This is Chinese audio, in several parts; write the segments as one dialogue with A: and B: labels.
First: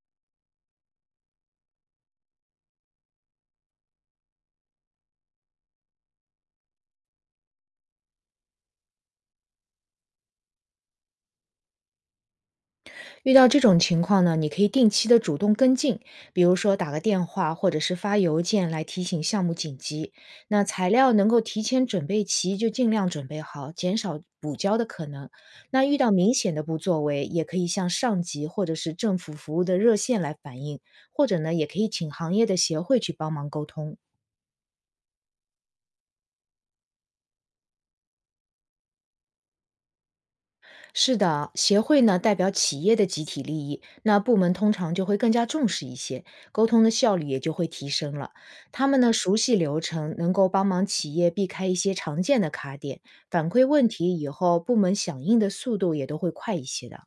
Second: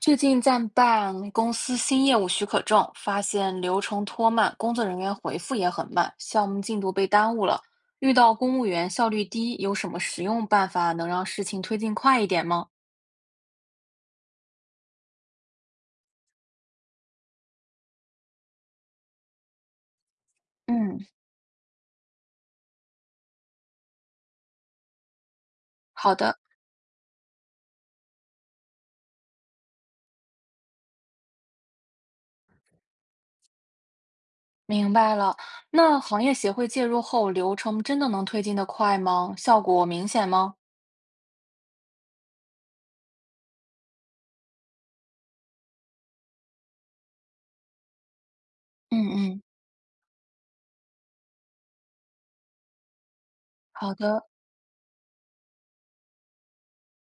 A: 最近在办公司新业务许可证，发现流程拖慢，工作人员回复也很慢，项目进度被耽误了。遇到公务员效率低，有什么实用办法能让事情推进快一点吗？
B: 遇到这种情况呢，你可以定期的主动跟进，比如说打个电话或者是发邮件来提醒项目紧急。那材
A: 嗯，
B: 料能够提前准备齐，就尽量准备好，减少补交的可能。那遇到
A: 好
B: 明
A: 的，
B: 显的不作为，也可以向上级或者是政府服务的热线来反映，或者呢，也可以请行业的协会去帮忙沟通。
A: 明白了。那行业协会介入后，流程真的能推进得快吗？效果明显吗？
B: 是的，协会呢代表企业的集体利益，那部门通常就会更加重视一些，沟通的效率也就会提升了。他
A: 嗯
B: 们呢熟
A: 嗯，
B: 悉流程，能够帮忙企业避开一些常见的卡点，反馈问
A: 好
B: 题
A: 的，
B: 以后，部门响应的速度也都会快一些的。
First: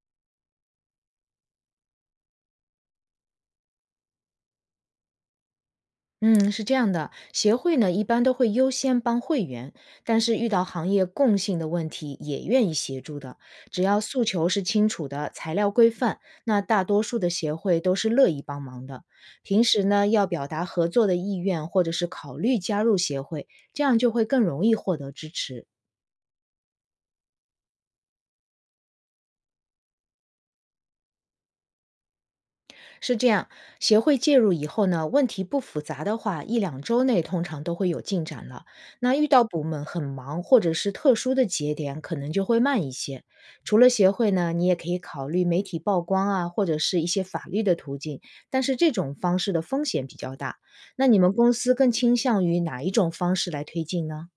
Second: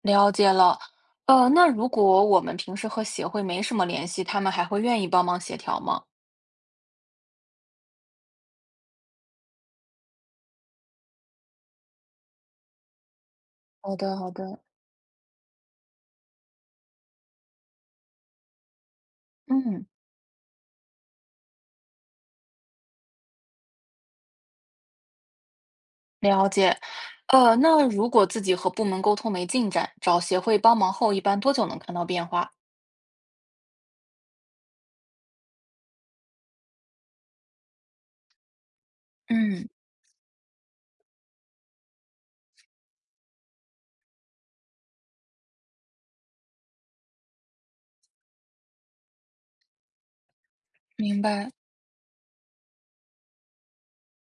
A: 了解了。那如果我们平时和协会没什么联系，他们还会愿意帮忙协调吗？
B: 嗯，是这样的，协会呢一般都会优先帮会员，但是遇到行业共性的问题也愿意协助的。只
A: 好
B: 要
A: 的，
B: 诉
A: 好
B: 求
A: 的，
B: 是清楚的，材料规范，那大多数的协会都是乐意帮忙的。平时
A: 嗯。
B: 呢要表达合作的意愿，或者是考虑加入协会，这样就会更容易获得支持。
A: 了解。那如果自己和部门沟通没进展，找协会帮忙后，一般多久能看到变化？
B: 是这样，协会介入以后呢，问题不复杂的话，1~2周内通常都会有进展了。那遇到部
A: 嗯，
B: 门很忙或者是特殊的节点，可能就会慢一些。除了协会呢，你也可以考虑媒体曝光啊，或者是一些法律的途径，但是这种方式的风险比较大。那你
A: 明
B: 们
A: 白。
B: 公司更倾向于哪一种方式来推进呢？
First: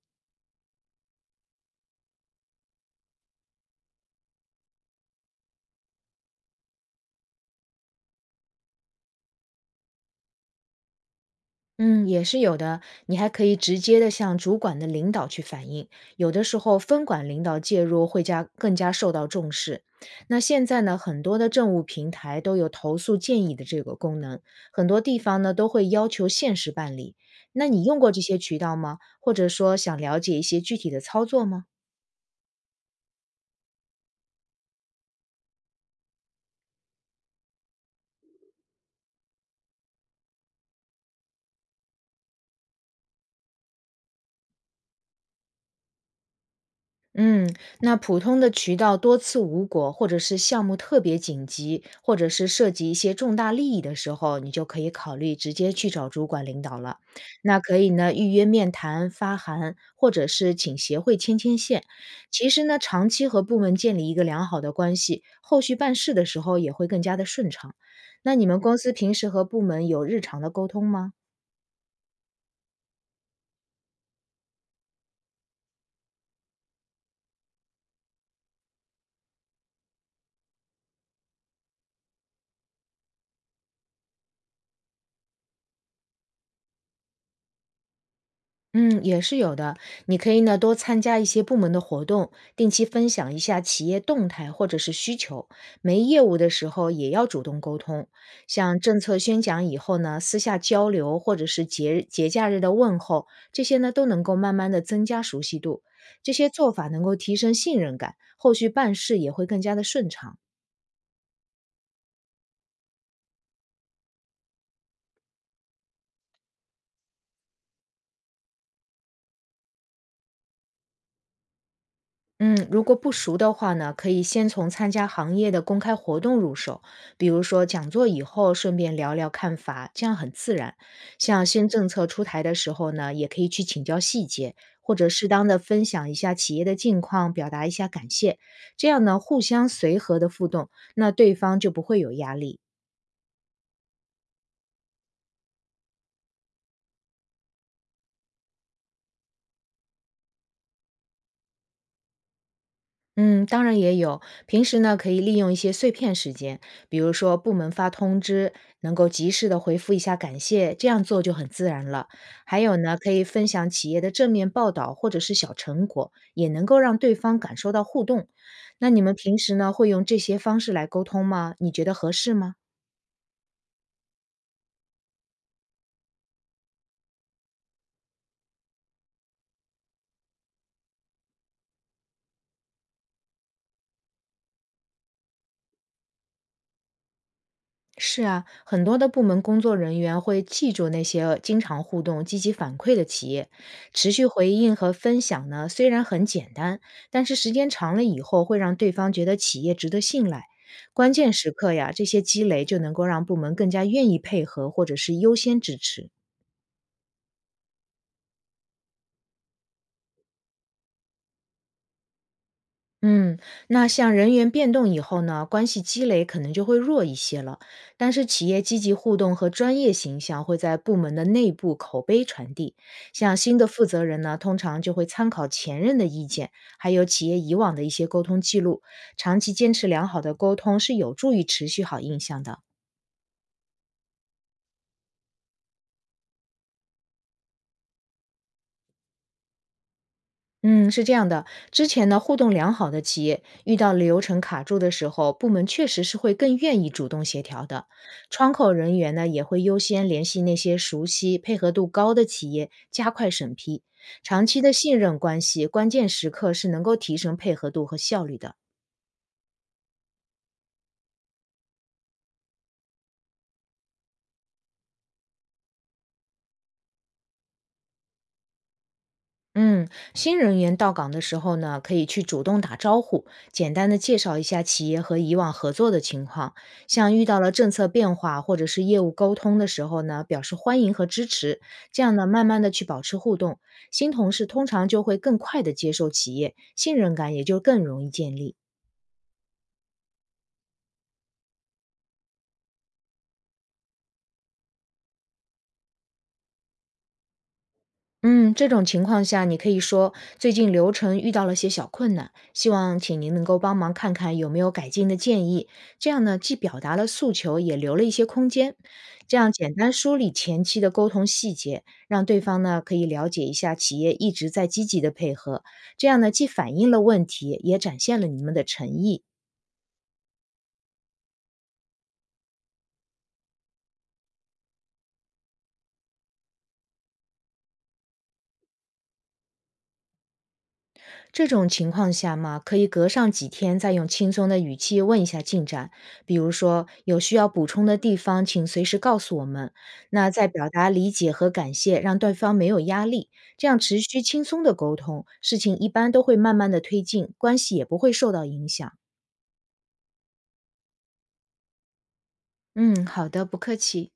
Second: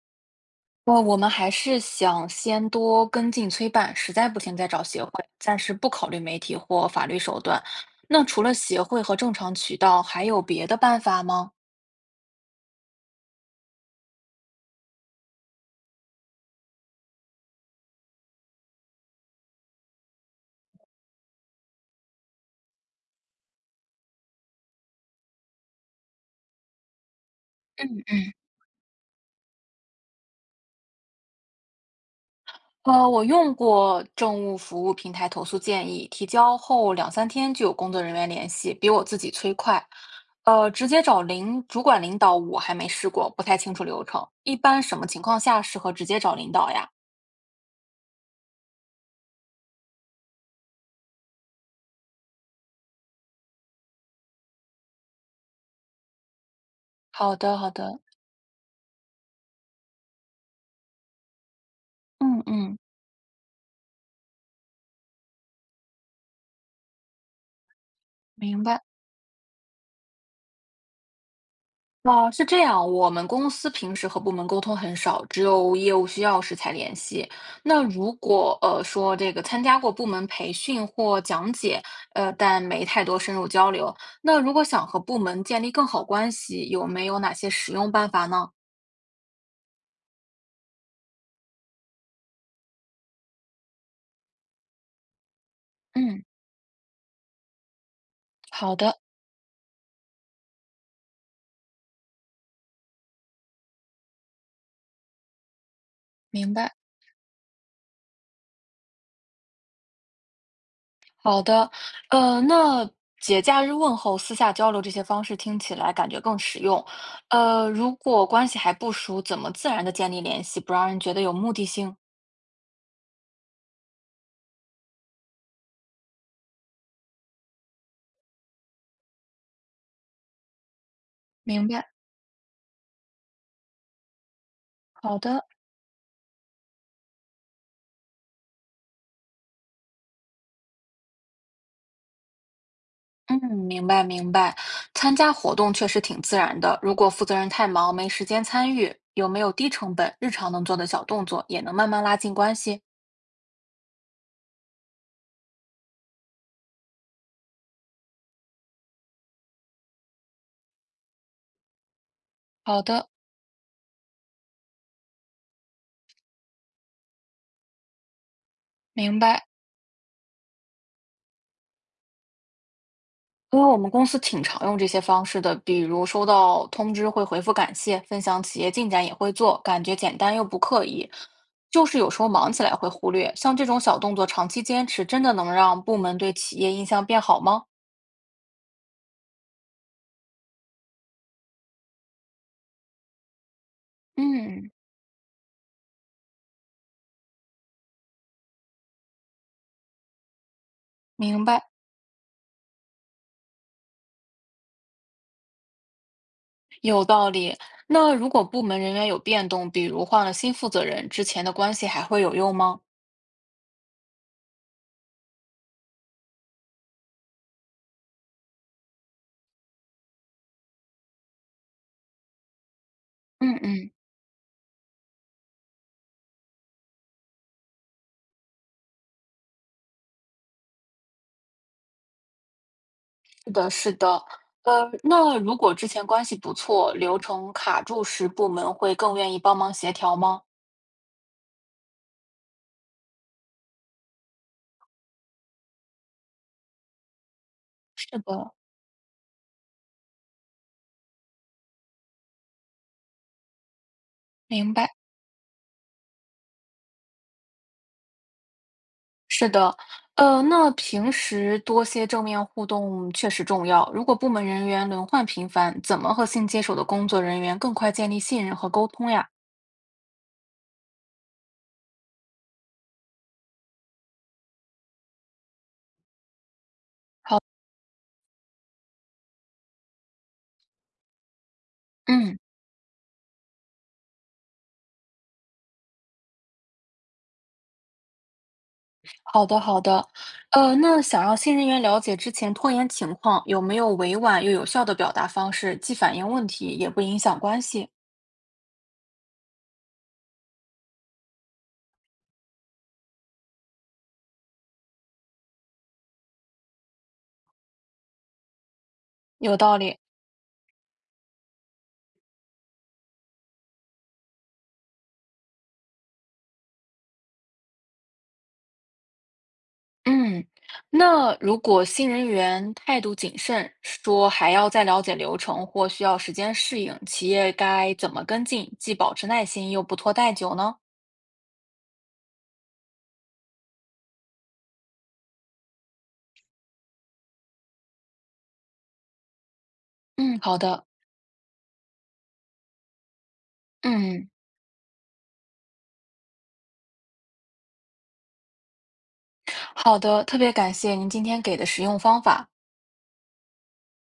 A: 我们还是想先多跟进催办，实在不行再找协会，暂时不考虑媒体或法律手段。那除了协会和正常渠道，还有别的办法吗？
B: 嗯，也是有的。你还可以直接的向主管的领导去反映，有的时候分管领导介入会加更加受到重视。那现在呢，很多的政务平台都有投诉建议的这个功能，很多地方呢都会要求限时办理。那你用
A: 嗯
B: 过这
A: 嗯。
B: 些渠道吗？或者说想了解一些具体的操作吗？
A: 我用过政务服务平台投诉建议，提交后两三天就有工作人员联系，比我自己催快。直接找领主管领导我还没试过，不太清楚流程。一般什么情况下适合直接找领导呀？
B: 嗯，那普通的渠道多次无果，或者是项目特别紧急，或者是涉及一些重大利益的时候，你就可以考虑直接去找主管领导了。
A: 好的，
B: 那
A: 好
B: 可以
A: 的，
B: 呢，预约面谈、发函，或者是请协会牵牵线。
A: 嗯
B: 其实
A: 嗯，
B: 呢，长期和部门建立一个良好的关系，后续办事的时候也会更加的顺畅。那你们
A: 明
B: 公
A: 白。
B: 司平时和部门有日常的沟通吗？
A: 哦，是这样，我们公司平时和部门沟通很少，只有业务需要时才联系。那如果说这个参加过部门培训或讲解，但没太多深入交流，那如果想和部门建立更好关系，有没有哪些实用办法呢？
B: 嗯，也是有的。你可以呢多参加一些部门的活动，定期分享一下企业动态或者是需求。没业
A: 嗯，
B: 务的时候也要主动沟通，
A: 好
B: 像
A: 的，
B: 政策宣讲以后呢，私下交流或者是节日节假日的问候，这些呢都能够慢慢的增加熟悉度。这些
A: 明
B: 做
A: 白。
B: 法能够提升信任感，后续办事也会更加的顺畅。
A: 好的，那节假日问候、私下交流这些方式听起来感觉更实用。如果关系还不熟，怎么自然的建立联系，不让人觉得有目的性？
B: 嗯，如果不熟的话呢，可以先从参加行业的公开活动入手，比如说讲座以后顺便聊聊看法，这样很自然。像
A: 明
B: 新
A: 白，
B: 政策出台的时候呢，也可以去请教细节，或者
A: 好
B: 适当
A: 的，
B: 的分享一下企业的近况，表达一下感谢，这样呢，互相随和的互动，那对方就不会有压力。
A: 嗯，明白明白。参加活动确实挺自然的，如果负责人太忙没时间参与，有没有低成本、日常能做的小动作，也能慢慢拉近关系？
B: 嗯，当然也有。平时呢，可以利用一些碎片时间，比如说部门发通知，能够及时的回复一下感谢，这样做就很自然了。还有
A: 好
B: 呢，
A: 的，
B: 可以分享企业的正面报道或者是小成果，也能够让对方感受到互动。那你们
A: 明
B: 平
A: 白。
B: 时呢，会用这些方式来沟通吗？你觉得合适吗？
A: 因为我们公司挺常用这些方式的，比如收到通知会回复感谢，分享企业进展也会做，感觉简单又不刻意。就是有时候忙起来会忽略，像这种小动作长期坚持，真的能让部门对企业印象变好吗？
B: 是啊，很多的部门工作人员会记住那些经常互动、积极反馈的企业，持续回
A: 嗯，
B: 应和分享呢。虽然很简单，但是时间长了以后，会让对方觉得企业值得信赖。关键
A: 明
B: 时
A: 白。
B: 刻呀，这些积累就能够让部门更加愿意配合，或者是优先支持。
A: 有道理。那如果部门人员有变动，比如换了新负责人，之前的关系还会有用吗？
B: 嗯，那像人员变动以后呢，关系积累可能就会弱一些了。但是企业积极互动和专业形象会在部门的内部口碑传递。像
A: 嗯
B: 新的负
A: 嗯，
B: 责人呢，通常就会参考前任的意见，还有企业以往的一些沟通记录。长期坚持良好的沟通是有助于持续好印象的。
A: 是的，是的。那如果之前关系不错，流程卡住时，部门会更愿意帮忙协调吗？
B: 嗯，是这样的，之前呢，互动良好的企业遇到流程卡住的时候，部门确实是会更愿意主动协调的。
A: 是
B: 窗
A: 的，
B: 口人员呢，也会优先联系那些熟悉、配合度高的企业，加快审批。长期
A: 明
B: 的
A: 白。
B: 信任关系，关键时刻是能够提升配合度和效率的。
A: 是的，那平时多些正面互动确实重要。如果部门人员轮换频繁，怎么和新接手的工作人员更快建立信任和沟通呀？
B: 嗯，新人员到岗的时候呢，可以去主动打招呼，简单的介绍一下企业和以往合作的情况。像遇到了政策变化或者是业务沟通的时候呢，表示欢迎和支持，这样呢，
A: 嗯。
B: 慢慢的去保持互动，新同事通常就会更快的接受企业，信任感也就更容易建立。
A: 好的，好的。那想让新人员了解之前拖延情况，有没有委婉又有效的表达方式，既反映问题，也不影响关系？
B: 嗯，这种情况下，你可以说最近流程遇到了些小困难，希望请您能够帮忙看看有没有改进的建议。这样呢，既表达了诉求，也留了一些空间。这样
A: 有
B: 简
A: 道
B: 单
A: 理，
B: 梳理前期的沟通细节，让对方呢可以了解一下企业一直在积极的配合。这样呢，既反映了问题，也展现了你们的诚意。
A: 嗯，那如果新人员态度谨慎，说还要再了解流程或需要时间适应，企业该怎么跟进，既保持耐心又不拖太久呢？
B: 这种情况下嘛，可以隔上几天再用轻松的语气问一下进展，比如说有需要补充的地方，请随时告诉我们。那
A: 嗯，
B: 在
A: 好
B: 表
A: 的，
B: 达理解和感谢，让对方没有压力，这样持续
A: 嗯，
B: 轻松的沟通，事情一般都会慢慢的推进，关系也不会受到影响。
A: 好的，特别感谢您今天给的实用方法。
B: 嗯，好的，不客气。